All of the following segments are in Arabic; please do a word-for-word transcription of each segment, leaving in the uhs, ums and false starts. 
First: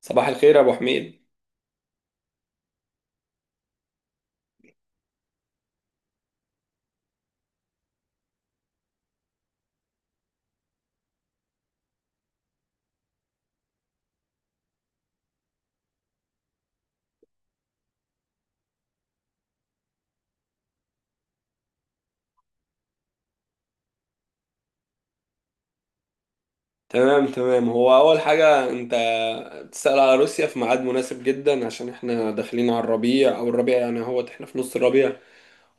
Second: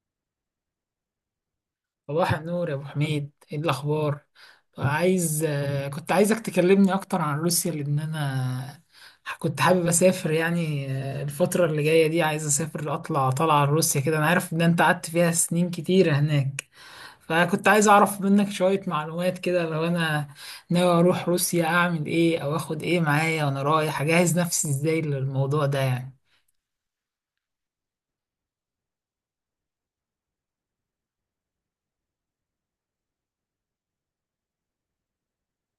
صباح الخير يا ابو حميد. صباح النور يا ابو حميد، ايه الاخبار؟ عايز آه، كنت عايزك تكلمني اكتر عن روسيا لان انا كنت حابب اسافر، يعني آه، الفتره اللي جايه دي عايز اسافر اطلع طالعه على روسيا كده. انا عارف ان انت قعدت فيها سنين كتيره هناك، فكنت عايز اعرف منك شويه معلومات كده. لو انا ناوي اروح روسيا اعمل ايه او اخد ايه معايا وانا رايح؟ اجهز نفسي ازاي للموضوع ده يعني؟ تمام تمام. هو اول حاجه انت تسأل على روسيا في ميعاد مناسب جدا، عشان احنا داخلين على الربيع او الربيع، يعني هو احنا في نص الربيع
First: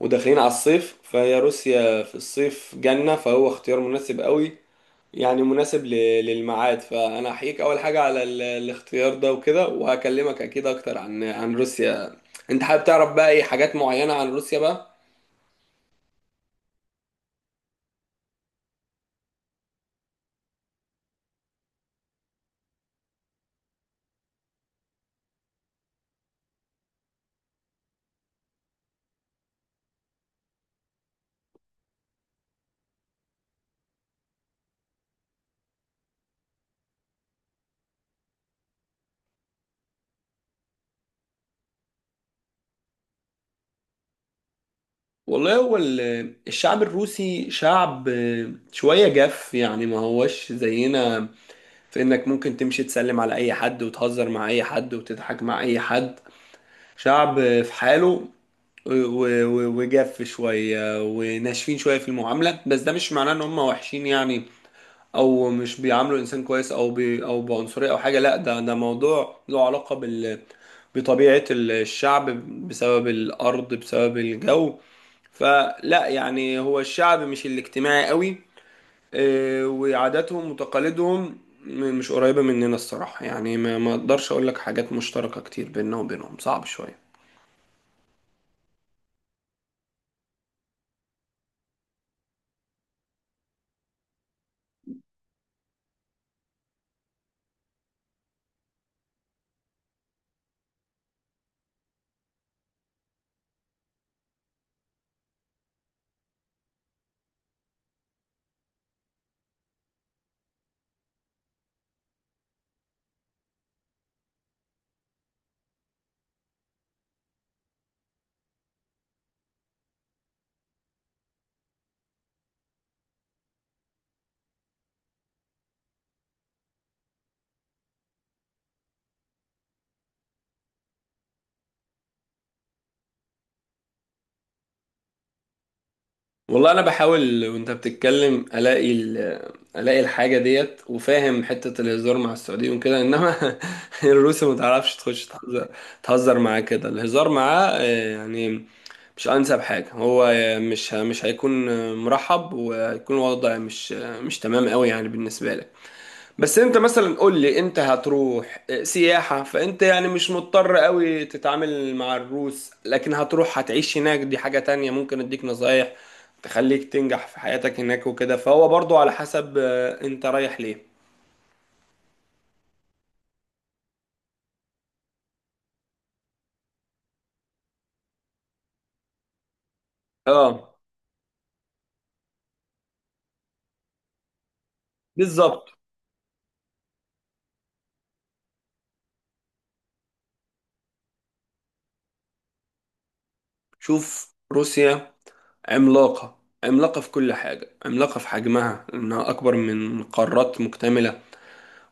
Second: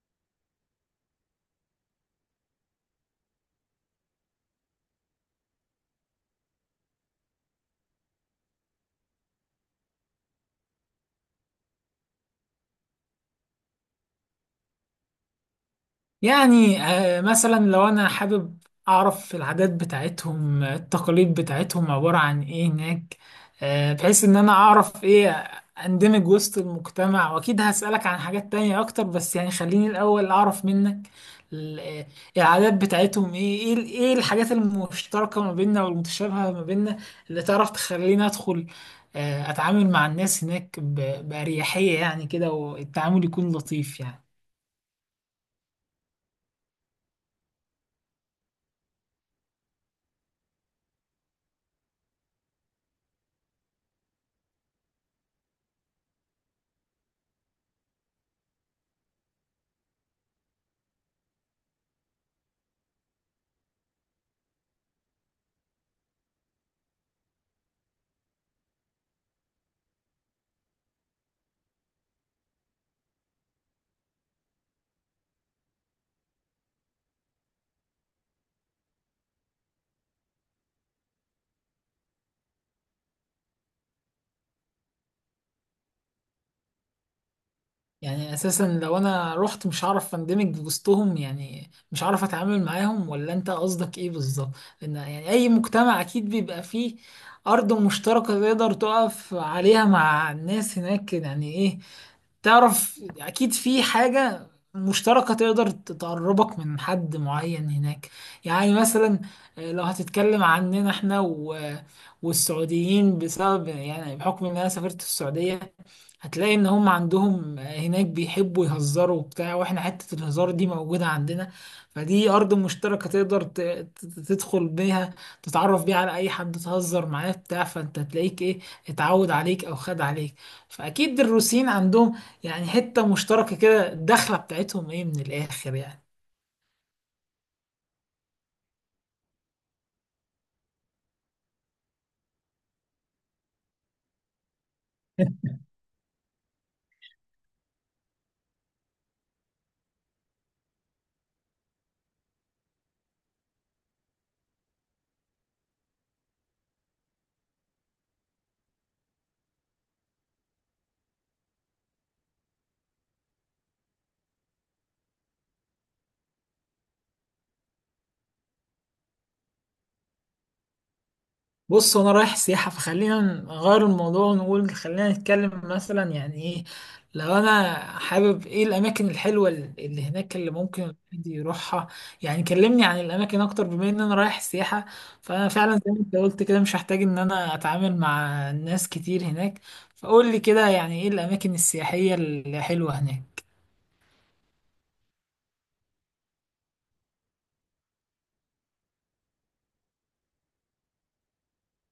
وداخلين على الصيف، فهي روسيا في الصيف جنة، فهو اختيار مناسب قوي يعني، مناسب ل- للميعاد. فانا احييك اول حاجه على ال- الاختيار ده وكده، وهكلمك اكيد اكتر عن عن روسيا. انت حابب تعرف بقى ايه حاجات معينه عن روسيا بقى؟ يعني آه، مثلا لو انا حابب اعرف العادات بتاعتهم، آه، التقاليد بتاعتهم عبارة عن ايه هناك، آه، بحيث ان انا اعرف ايه. اندمج وسط المجتمع، واكيد هسألك عن حاجات تانية اكتر، بس يعني خليني الاول اعرف منك ال- آه، العادات بتاعتهم ايه، ايه ال- ايه الحاجات المشتركة ما بيننا والمتشابهة ما بيننا اللي تعرف تخليني ادخل آه، اتعامل مع الناس هناك ب- بأريحية يعني كده، والتعامل يكون لطيف يعني. والله هو ال- الشعب الروسي شعب شوية جاف، يعني ما هوش زينا في انك ممكن تمشي تسلم على اي حد وتهزر مع اي حد وتضحك مع اي حد. شعب في حاله، و- و- وجاف شوية وناشفين شوية في المعاملة، بس ده مش معناه ان هم وحشين يعني، او مش بيعاملوا الانسان كويس او بي او بعنصرية او حاجة، لا، ده ده موضوع له علاقة بال بطبيعة الشعب، بسبب الأرض بسبب الجو. فلا، يعني هو الشعب مش الاجتماعي قوي. آه، وعاداتهم وتقاليدهم م- مش قريبة مننا الصراحة، يعني ما ما اقدرش اقول لك حاجات مشتركة كتير بيننا وبينهم، صعب شوية. يعني اساسا لو انا رحت مش هعرف اندمج وسطهم؟ يعني مش هعرف اتعامل معاهم؟ ولا انت قصدك ايه بالظبط؟ لان يعني اي مجتمع اكيد بيبقى فيه ارض مشتركة تقدر تقف عليها مع الناس هناك. يعني ايه، تعرف اكيد في حاجة مشتركة تقدر تقربك من حد معين هناك. يعني مثلا آه، لو هتتكلم عننا احنا و- والسعوديين، بسبب يعني بحكم ان انا سافرت السعودية، هتلاقي ان هم عندهم آه، هناك بيحبوا يهزروا وبتاع، واحنا حتة الهزار دي موجودة عندنا. فدي ارض مشتركة تقدر ت- ت- تدخل بيها، تتعرف بيها على اي حد، تهزر معاه بتاع فانت تلاقيك ايه، اتعود عليك او خد عليك. فاكيد الروسيين عندهم يعني حتة مشتركة كده. الدخلة بتاعتهم ايه من الآخر يعني؟ والله انا بحاول وانت بتتكلم الاقي ال- الاقي الحاجة ديت، وفاهم حتة الهزار مع السعوديين وكده، انما الروس ما تعرفش تخش تهزر، تهزر معاه كده الهزار معاه آه، يعني مش انسب حاجه. هو مش مش هيكون مرحب، وهيكون الوضع مش مش تمام قوي يعني بالنسبه لك. بس انت مثلا قول لي، انت هتروح سياحه، فانت يعني مش مضطر قوي تتعامل مع الروس، لكن هتروح هتعيش هناك، دي حاجه تانية ممكن اديك نصايح تخليك تنجح في حياتك هناك وكده. فهو برضو على حسب آه، انت رايح ليه. بص انا رايح سياحة، فخلينا نغير الموضوع ونقول خلينا نتكلم مثلا يعني ايه. لو انا حابب، ايه الاماكن الحلوة اللي هناك اللي اه، ممكن الواحد يروحها؟ يعني كلمني عن الاماكن اكتر، بما ان انا رايح سياحة فانا بالظبط. فعلا زي ما انت قلت كده مش هحتاج ان انا اتعامل مع ناس كتير هناك. فقول لي كده، يعني ايه الاماكن السياحية الحلوة هناك؟ شوف، روسيا عملاقة، عملاقة في كل حاجة، عملاقة في حجمها، إنها أكبر من قارات مكتملة،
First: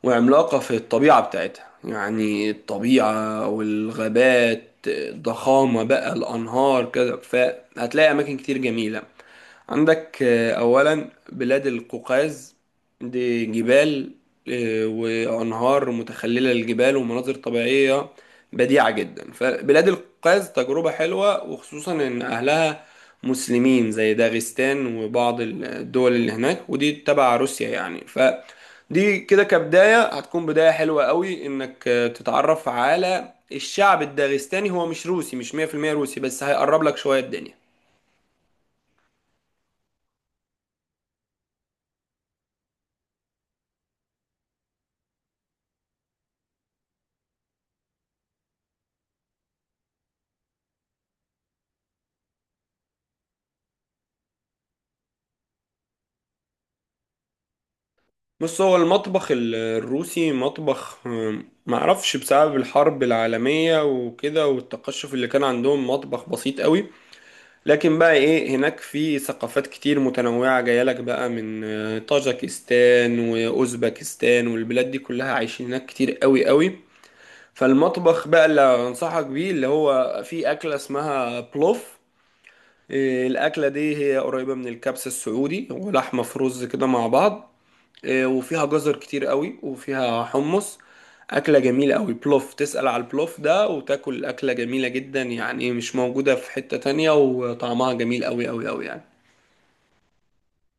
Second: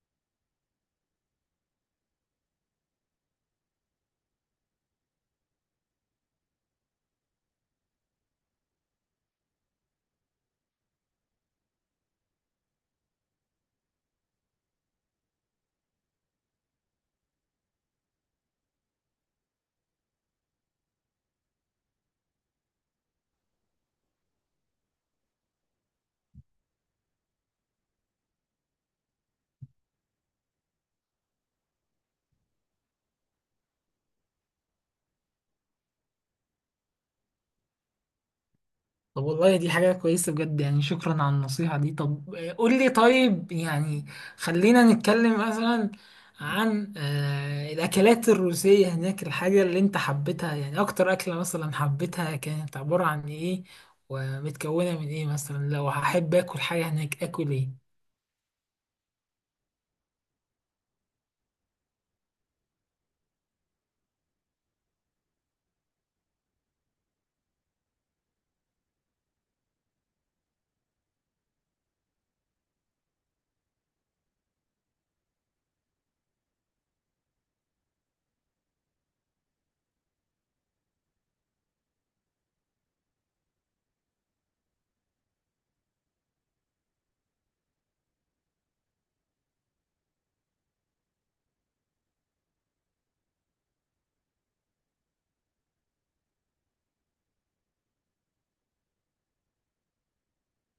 وعملاقة في الطبيعة بتاعتها، يعني الطبيعة والغابات الضخامة بقى، الأنهار كده، فهتلاقي أماكن كتير جميلة. عندك آه، أولا بلاد القوقاز، دي جبال آه، وأنهار متخللة للجبال ومناظر طبيعية بديعة جدا. فبلاد القوقاز تجربة حلوة، وخصوصا إن أهلها مسلمين، زي داغستان وبعض الدول اللي هناك، ودي تبع روسيا يعني. فدي كده كبداية هتكون بداية حلوة قوي، إنك آه، تتعرف على الشعب الداغستاني، هو مش روسي، مش مية في المية روسي، بس هيقرب لك شوية الدنيا. طب والله دي حاجة كويسة بجد، يعني شكرا على النصيحة دي. طب آه، قول لي طيب، يعني خلينا نتكلم مثلا عن آه، الأكلات الروسية هناك. الحاجة اللي أنت حبيتها، يعني أكتر أكلة مثلا حبيتها، كانت عبارة عن إيه ومتكونة من إيه؟ مثلا لو هحب آكل حاجة هناك آكل إيه؟ بص، هو المطبخ ال- الروسي مطبخ، آم، معرفش، بسبب الحرب العالمية وكده والتقشف اللي كان عندهم، مطبخ بسيط قوي. لكن بقى ايه، هناك في ثقافات كتير متنوعة جايلك بقى من آه، طاجكستان وأوزبكستان والبلاد دي كلها، عايشين هناك كتير قوي قوي. فالمطبخ بقى اللي انصحك بيه اللي هو في أكلة اسمها بلوف. آه، الأكلة دي هي قريبة من الكبسة السعودي، ولحمة في رز كده مع بعض، آه، وفيها جزر كتير قوي وفيها حمص. أكلة جميلة قوي، بلوف، تسأل على البلوف ده وتاكل أكلة جميلة جدا يعني، مش موجودة في حتة تانية، وطعمها جميل قوي قوي قوي يعني.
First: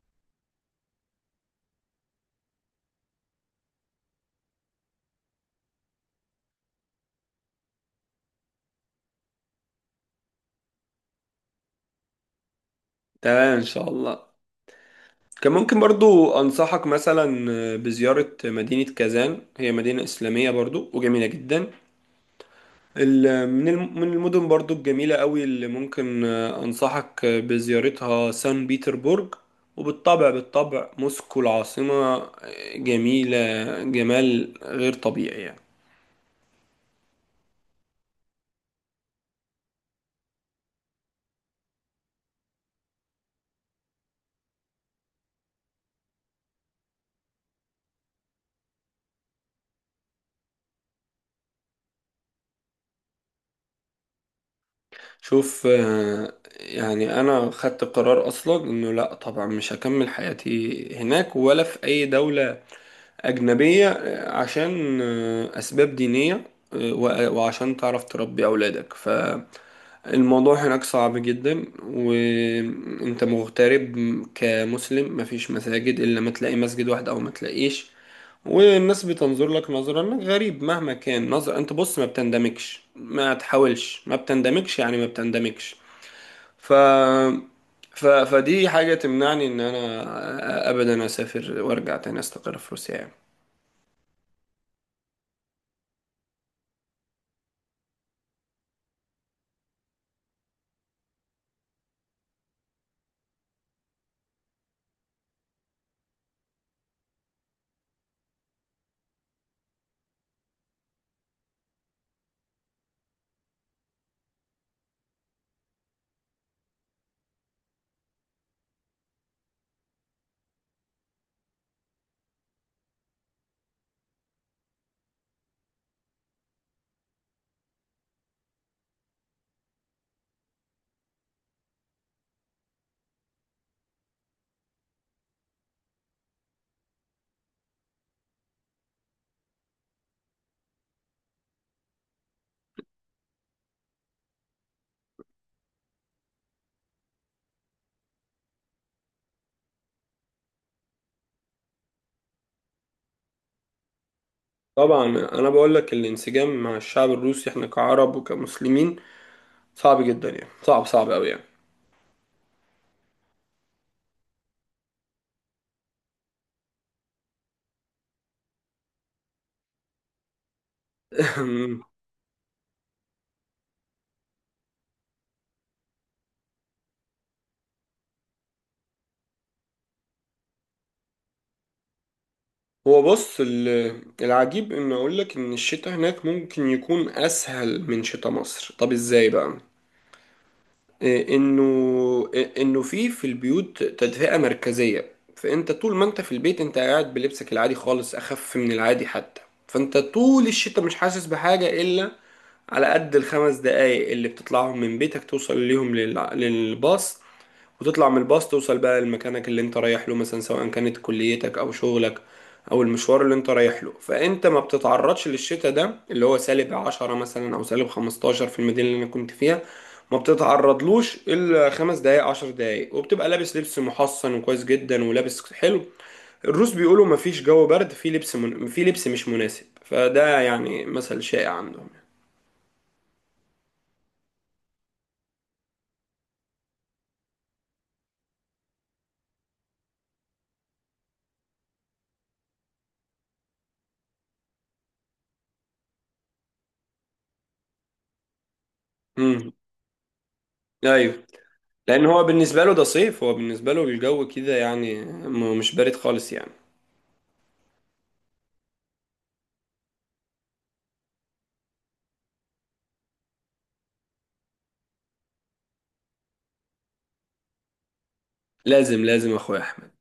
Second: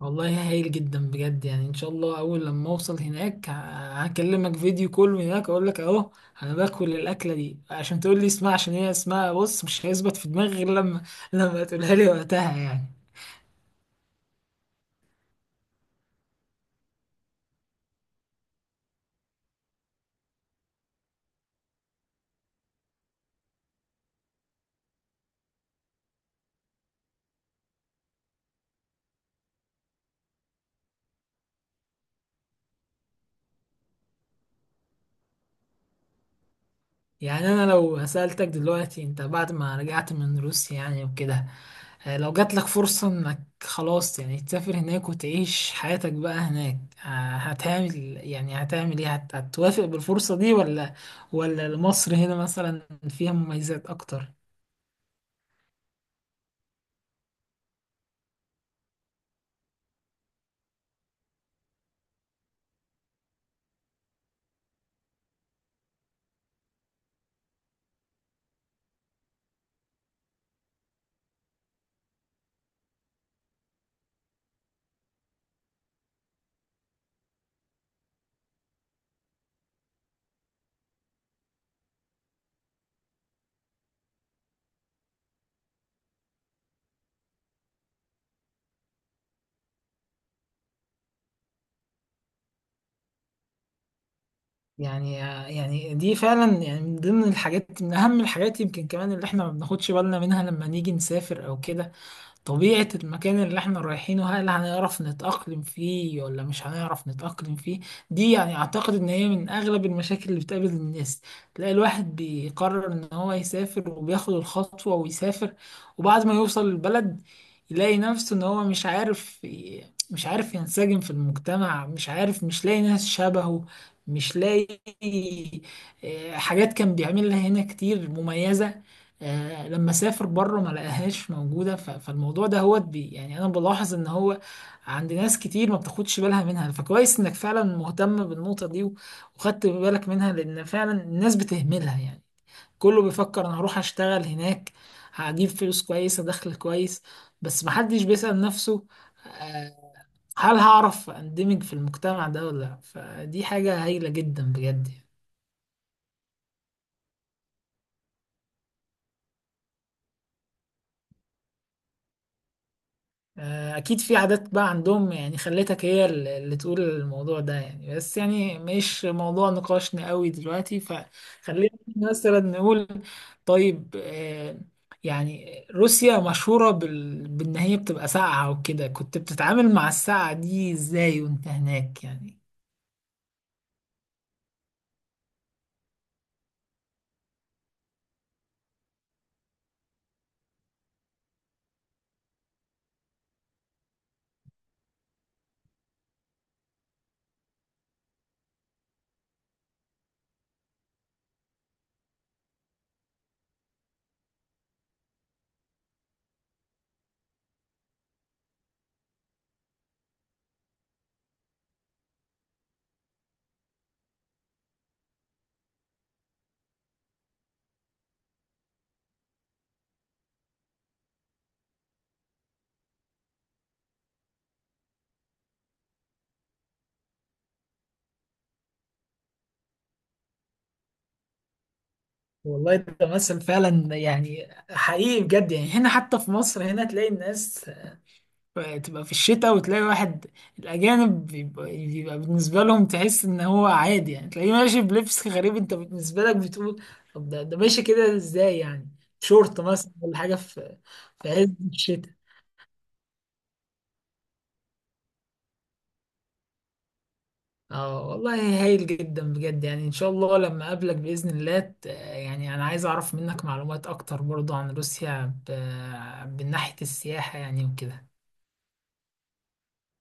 والله هايل جدا بجد، يعني ان شاء الله اول لما اوصل هناك ه- هكلمك فيديو كول من هناك اقول لك اهو انا باكل الاكله دي عشان تقول لي اسمها، عشان هي اسمها بص مش هيثبت في دماغي غير لما لما تقولها لي وقتها يعني. تمام إن شاء الله. كان ممكن برضو أنصحك مثلا بزيارة مدينة كازان، هي مدينة إسلامية برضو وجميلة جدا. ال- من الم- من المدن برضو الجميلة قوي اللي ممكن آه، أنصحك آه، بزيارتها، سان بيتربورج، وبالطبع بالطبع موسكو العاصمة، آه، جميلة جمال غير طبيعي يعني. يعني انا لو سألتك دلوقتي انت بعد ما رجعت من روسيا يعني وكده، آه، لو جات لك فرصة انك خلاص يعني تسافر هناك وتعيش حياتك بقى هناك، آه، هتعمل يعني هتعمل ايه، هت- هتوافق بالفرصة دي ولا ولا مصر هنا مثلا فيها مميزات اكتر؟ شوف آه، يعني أنا خدت قرار أصلا إنه لأ، طبعا مش هكمل حياتي هناك ولا في أي دولة أجنبية، آه، عشان آه، أسباب دينية، آه، وع- وعشان تعرف تربي أولادك. ف الموضوع هناك صعب جدا وانت مغترب كمسلم، مفيش مساجد، الا ما تلاقي مسجد واحد او ما تلاقيش، والناس بتنظر لك نظرة انك غريب مهما كان نظر. انت بص، ما بتندمجش، ما تحاولش، ما بتندمجش يعني، ما بتندمجش. ف... ف... فدي حاجة تمنعني ان انا ابدا اسافر وارجع تاني استقر في روسيا يعني. يعني آه، يعني دي فعلا يعني من ضمن الحاجات، من اهم الحاجات يمكن كمان اللي احنا ما بناخدش بالنا منها لما نيجي نسافر او كده، طبيعة المكان اللي احنا رايحينه. هل هنعرف نتأقلم فيه ولا مش هنعرف نتأقلم فيه؟ دي يعني اعتقد ان هي من اغلب المشاكل اللي بتقابل الناس. تلاقي الواحد بيقرر ان هو يسافر وبياخد الخطوة ويسافر، وبعد ما يوصل البلد يلاقي نفسه ان هو مش عارف مش عارف ينسجم في المجتمع، مش عارف، مش لاقي ناس شبهه، مش لاقي آه، حاجات كان بيعملها هنا كتير مميزة، آه، لما سافر بره ما لقاهاش موجودة. ف- فالموضوع ده هو بي يعني أنا بلاحظ إن هو عند ناس كتير ما بتاخدش بالها منها، فكويس إنك فعلا مهتم بالنقطة دي و- وخدت بالك منها، لأن فعلا الناس بتهملها يعني. كله بيفكر أنا هروح أشتغل هناك، هجيب فلوس كويسة، دخل كويس، بس محدش بيسأل نفسه آه، هل هعرف أندمج في المجتمع ده ولا لأ. فدي حاجة هايلة جدا بجد طبعا. يعني. انا بقول لك الانسجام مع الشعب الروسي، احنا كعرب وكمسلمين، صعب جدا يعني، صعب صعب قوي يعني. آه، اكيد في عادات بقى عندهم يعني خلتك هي ال- اللي تقول الموضوع ده يعني، بس يعني مش موضوع نقاشنا قوي دلوقتي، فخلينا مثلا نقول طيب. آه، يعني روسيا مشهورة بال... بان هي بتبقى ساقعة وكده. كنت بتتعامل مع الساقعة دي ازاي وانت هناك يعني؟ هو بص ال- العجيب ان اقول لك ان الشتاء هناك ممكن يكون اسهل من شتاء مصر. طب ازاي بقى؟ إيه انه إيه انه في في البيوت تدفئة مركزية، فانت طول ما انت في البيت انت قاعد بلبسك العادي خالص، اخف من العادي حتى. فانت طول الشتاء مش حاسس بحاجة الا على قد الخمس دقايق اللي بتطلعهم من بيتك توصل ليهم للع- للباص، وتطلع من الباص توصل بقى لمكانك اللي انت رايح له مثلا، سواء كانت كليتك او شغلك او المشوار اللي انت رايح له. فانت ما بتتعرضش للشتاء ده اللي هو سالب عشرة مثلا او سالب خمستاشر في المدينة اللي انا كنت فيها، ما بتتعرضلوش الا خمس دقايق عشر دقايق، وبتبقى لابس لبس محصن وكويس جدا ولابس حلو. الروس بيقولوا ما فيش جو برد، في لبس من... في لبس مش مناسب، فده يعني مثل شائع عندهم. والله ده مثل فعلا يعني حقيقي بجد، يعني هنا حتى في مصر هنا تلاقي الناس فتبقى في الشتاء وتلاقي واحد الأجانب بيبقى, بيبقى بالنسبة لهم تحس إن هو عادي، يعني تلاقيه ماشي بلبس غريب أنت بالنسبة لك بتقول طب ده, ده ماشي كده إزاي يعني؟ امم، شورت مثلا ولا حاجة في ايوه، في عز لان الشتاء. هو بالنسبه له ده صيف، هو بالنسبه له الجو كده يعني، م- مش بارد خالص يعني. اه والله هايل جدا بجد، يعني إن شاء الله لما أقابلك بإذن الله ت- يعني أنا عايز أعرف منك معلومات أكتر برضو عن روسيا ب... من ناحية السياحة يعني وكده لازم لازم اخويا احمد.